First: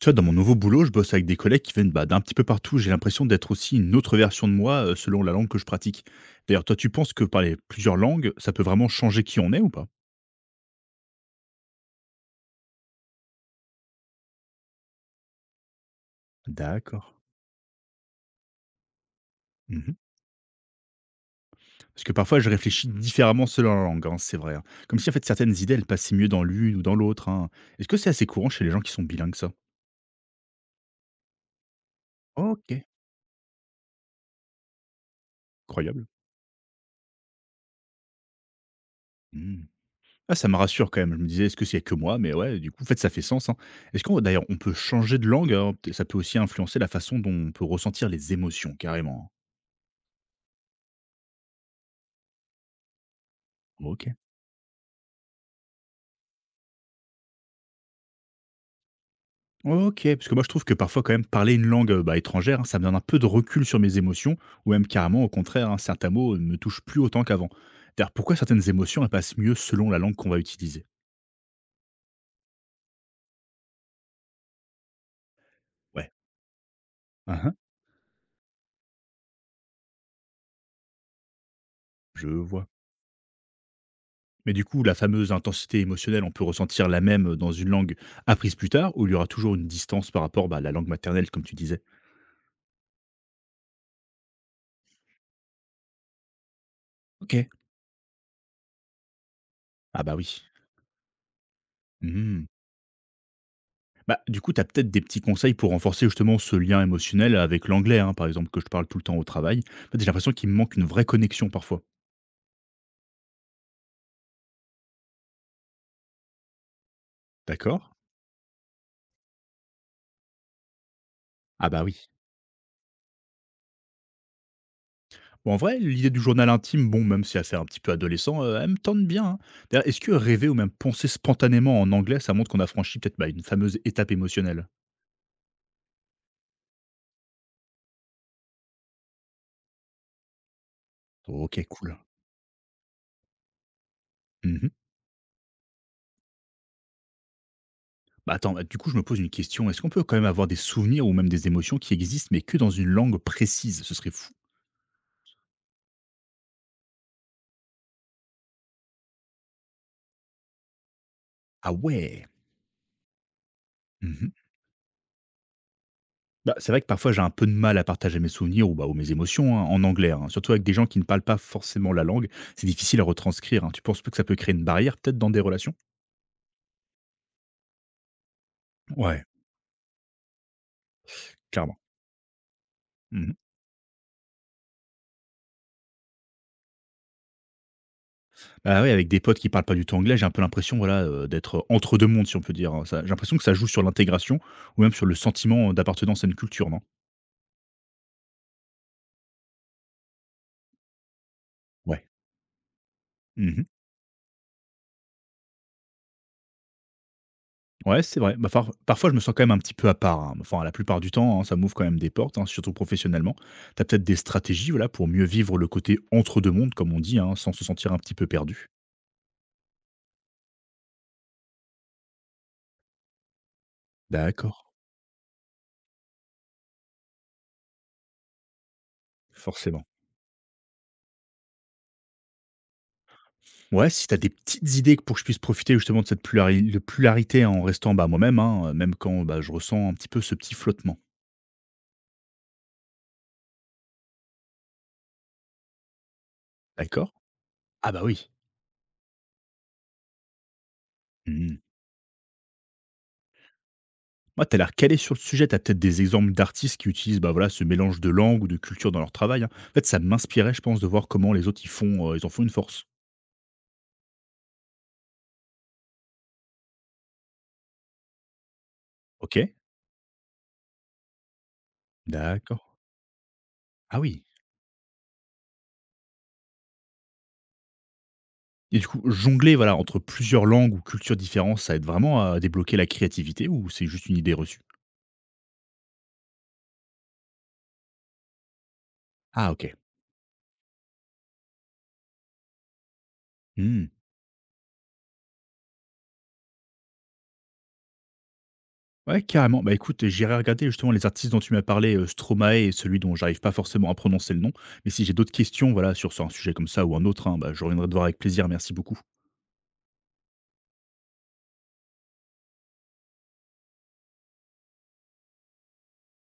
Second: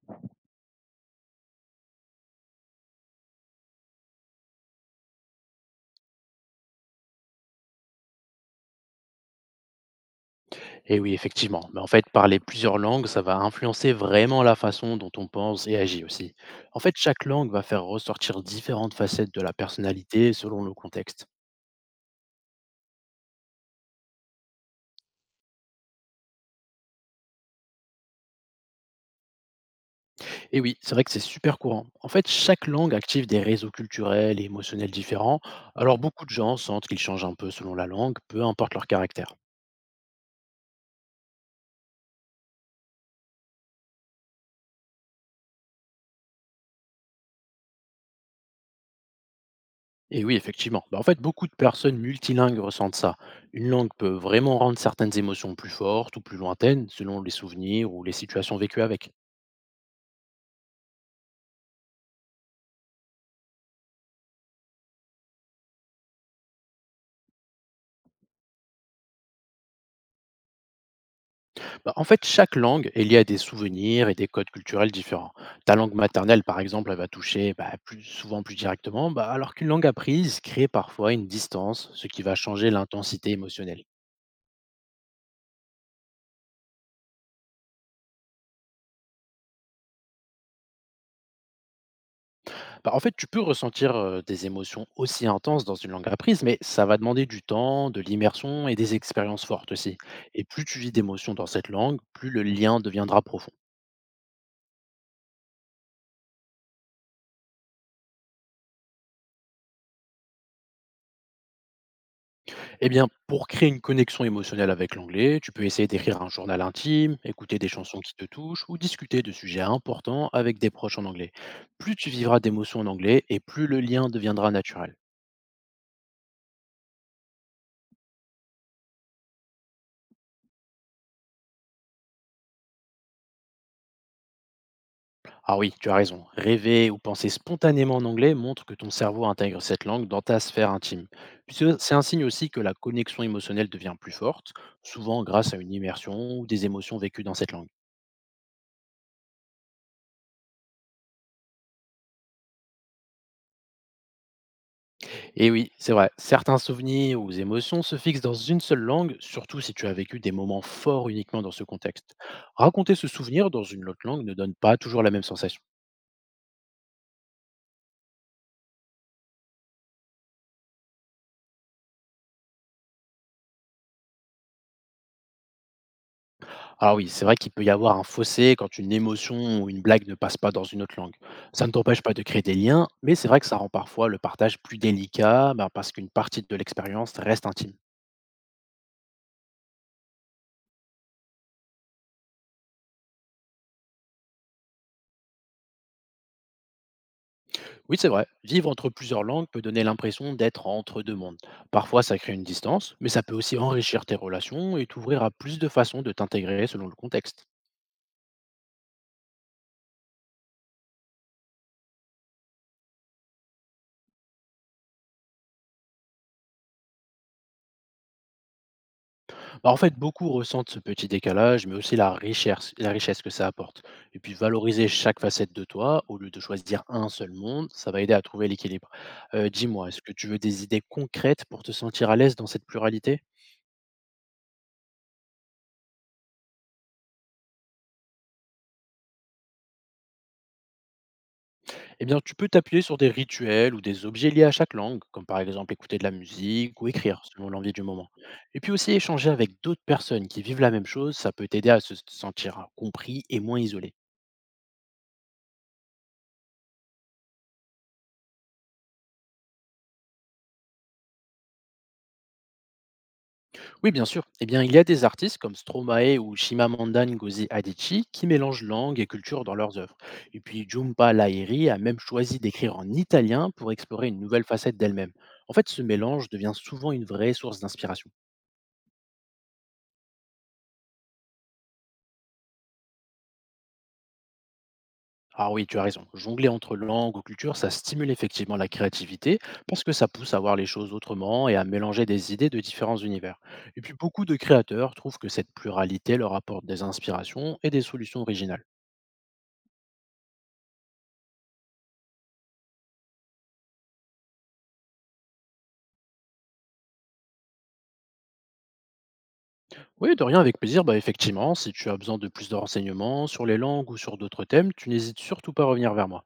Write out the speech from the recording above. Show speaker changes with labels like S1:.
S1: Tu vois, dans mon nouveau boulot, je bosse avec des collègues qui viennent d'un petit peu partout. J'ai l'impression d'être aussi une autre version de moi selon la langue que je pratique. D'ailleurs, toi, tu penses que parler plusieurs langues, ça peut vraiment changer qui on est ou pas?
S2: Et oui, effectivement. Mais en fait, parler plusieurs langues, ça va influencer vraiment la façon dont on pense et agit aussi. En fait,
S1: D'accord.
S2: chaque langue va faire ressortir différentes facettes de la
S1: Mhm.
S2: personnalité selon le contexte.
S1: Parce que parfois, je réfléchis différemment selon la langue, hein, c'est vrai, hein. Comme si, en fait, certaines idées, elles passaient mieux dans l'une ou dans l'autre, hein. Est-ce que c'est assez courant chez les gens qui sont bilingues, ça?
S2: Et oui, c'est vrai que c'est super courant. En fait, chaque
S1: Ok.
S2: langue active des réseaux culturels et émotionnels différents. Alors,
S1: Incroyable.
S2: beaucoup de gens sentent qu'ils changent un peu selon la langue, peu importe leur caractère.
S1: Mmh. Ah, ça me rassure quand même. Je me disais: «Est-ce que c'est que moi?» mais ouais, du coup, en fait, ça fait sens, hein. Est-ce qu'on d'ailleurs, on peut changer de langue, alors peut ça peut aussi influencer la façon dont on peut ressentir les émotions, carrément?
S2: Et oui, effectivement. Bah, en fait, beaucoup de personnes multilingues ressentent ça. Une langue peut
S1: OK.
S2: vraiment rendre certaines émotions plus fortes ou plus lointaines selon les souvenirs ou les situations vécues avec.
S1: OK, parce que moi, je trouve que parfois, quand même, parler une langue, bah, étrangère, hein, ça me donne un peu de recul sur mes émotions ou même carrément, au contraire, hein, certains mots, ne me touchent plus autant qu'avant. D'ailleurs, pourquoi certaines émotions, elles passent mieux selon la langue qu'on va utiliser?
S2: Bah, en fait, chaque langue est liée à des souvenirs et des codes culturels différents. Ta langue
S1: Ouais.
S2: maternelle, par exemple, elle va
S1: Hein hein,
S2: toucher bah, plus, souvent plus directement, bah, alors qu'une langue apprise crée parfois une distance, ce qui
S1: je
S2: va
S1: vois.
S2: changer l'intensité émotionnelle.
S1: Mais du coup, la fameuse intensité émotionnelle, on peut ressentir la même dans une langue apprise plus tard, où il y aura toujours une distance par rapport bah, à la langue maternelle, comme tu disais?
S2: Bah, en fait, tu peux ressentir des émotions aussi intenses dans une langue apprise, mais ça va demander du
S1: OK.
S2: temps, de l'immersion et des expériences fortes aussi.
S1: Ah bah oui.
S2: Et plus tu vis d'émotions dans cette langue, plus le
S1: Mmh.
S2: lien deviendra profond.
S1: Bah, du coup, tu as peut-être des petits conseils pour renforcer justement ce lien émotionnel avec l'anglais, hein, par exemple, que je parle tout le temps au travail. En fait, j'ai l'impression qu'il me manque une vraie connexion parfois.
S2: Eh bien, pour créer une connexion émotionnelle avec l'anglais, tu peux essayer d'écrire un journal intime, écouter des
S1: D'accord?
S2: chansons qui te touchent ou discuter de sujets importants avec des proches en anglais.
S1: Ah bah
S2: Plus
S1: oui.
S2: tu vivras d'émotions en anglais et plus le lien deviendra naturel.
S1: Bon, en vrai, l'idée du journal intime, bon, même si elle fait un petit peu adolescent, elle me tente bien, hein. D'ailleurs, est-ce que rêver ou même penser spontanément en anglais, ça montre qu'on a franchi peut-être bah, une fameuse étape émotionnelle?
S2: Ah oui, tu as raison. Rêver ou penser spontanément en anglais montre que ton cerveau intègre cette langue dans ta sphère intime. Puis
S1: Ok,
S2: c'est
S1: cool.
S2: un signe aussi que la connexion émotionnelle devient plus forte,
S1: Mhm.
S2: souvent grâce à une immersion ou des émotions vécues dans cette langue.
S1: Bah, attends, bah, du coup, je me pose une question. Est-ce qu'on peut quand même avoir des souvenirs ou même des émotions qui existent, mais que dans une langue précise? Ce serait fou.
S2: Et oui, c'est vrai, certains souvenirs ou émotions se fixent dans une seule langue, surtout si tu as vécu des moments forts uniquement dans ce
S1: Ah
S2: contexte.
S1: ouais!
S2: Raconter ce souvenir dans une autre langue
S1: Mmh.
S2: ne donne pas toujours la même sensation.
S1: Bah, c'est vrai que parfois j'ai un peu de mal à partager mes souvenirs ou, bah, ou mes émotions, hein, en anglais, hein, surtout avec des gens qui ne parlent pas forcément la langue. C'est difficile à retranscrire, hein. Tu penses pas que ça peut créer une barrière peut-être dans des relations?
S2: Alors oui, c'est vrai qu'il peut y avoir un fossé quand une
S1: Ouais,
S2: émotion ou une blague ne passe pas dans une autre langue. Ça ne
S1: clairement.
S2: t'empêche pas de créer des liens, mais c'est
S1: Mmh.
S2: vrai que ça rend parfois le partage plus délicat bah, parce qu'une partie de l'expérience reste intime.
S1: Bah, oui, avec des potes qui parlent pas du tout anglais, j'ai un peu l'impression, voilà, d'être entre 2 mondes, si on peut dire, hein. Ça j'ai l'impression que ça joue sur l'intégration ou même sur le sentiment d'appartenance à une culture, non?
S2: Oui, c'est vrai. Vivre entre plusieurs langues peut donner l'impression d'être entre deux mondes. Parfois,
S1: Ouais.
S2: ça crée une distance, mais ça peut aussi
S1: Mmh.
S2: enrichir tes relations et t'ouvrir à plus de façons de t'intégrer selon le contexte.
S1: Ouais, c'est vrai. Bah, parfois, je me sens quand même un petit peu à part, hein. Enfin, la plupart du temps, hein, ça m'ouvre quand même des portes, hein, surtout professionnellement. Tu as peut-être des stratégies, voilà, pour mieux vivre le côté entre 2 mondes, comme on dit, hein, sans se sentir un petit peu perdu?
S2: Bah, en fait, beaucoup ressentent ce petit décalage, mais aussi la richesse que ça apporte. Et puis,
S1: D'accord,
S2: valoriser chaque facette de toi, au lieu de choisir un seul monde, ça va aider à trouver l'équilibre.
S1: forcément.
S2: Dis-moi, est-ce que tu veux des idées concrètes pour te sentir à l'aise dans cette pluralité?
S1: Ouais, si tu as des petites idées pour que je puisse profiter justement de cette pluralité en restant, bah, moi-même, hein, même quand, bah, je ressens un petit peu ce petit flottement.
S2: Eh bien, tu peux t'appuyer sur des rituels ou des objets liés à chaque langue, comme par exemple écouter de la musique ou
S1: D'accord?
S2: écrire, selon l'envie du
S1: Ah bah,
S2: moment.
S1: oui.
S2: Et puis aussi échanger avec d'autres personnes qui vivent la même chose, ça peut
S1: Mmh.
S2: t'aider à se sentir compris et moins isolé.
S1: Moi, tu as l'air calé sur le sujet, tu as peut-être des exemples d'artistes qui utilisent, bah, voilà, ce mélange de langues ou de cultures dans leur travail, hein? En fait, ça m'inspirait, je pense, de voir comment les autres ils font, ils en font une force.
S2: Oui, bien sûr. Eh bien, il y a des artistes comme Stromae ou Chimamanda Ngozi Adichie qui mélangent langue et culture
S1: OK,
S2: dans leurs œuvres. Et puis Jhumpa Lahiri a même choisi
S1: d'accord.
S2: d'écrire en italien pour
S1: Ah
S2: explorer une
S1: oui,
S2: nouvelle facette d'elle-même. En fait, ce mélange devient souvent une vraie source d'inspiration.
S1: et du coup, jongler, voilà, entre plusieurs langues ou cultures différentes, ça aide vraiment à débloquer la créativité ou c'est juste une idée reçue?
S2: Ah oui, tu as raison. Jongler entre langues ou cultures, ça stimule effectivement la créativité
S1: Ah OK.
S2: parce que ça pousse à voir les choses autrement et à mélanger des idées de différents univers. Et
S1: Mmh.
S2: puis beaucoup de créateurs trouvent que cette pluralité leur apporte des inspirations et des solutions originales.
S1: Ouais, carrément. Bah, écoute, j'irai regarder justement les artistes dont tu m'as parlé, Stromae et celui dont j'arrive pas forcément à prononcer le nom, mais si j'ai d'autres questions, voilà, sur un sujet comme ça ou un autre, hein, bah, je reviendrai te voir avec plaisir. Merci beaucoup.
S2: Oui, de rien, avec plaisir. Bah effectivement, si tu as besoin de plus de renseignements sur les langues ou sur d'autres thèmes, tu n'hésites surtout pas à revenir vers moi.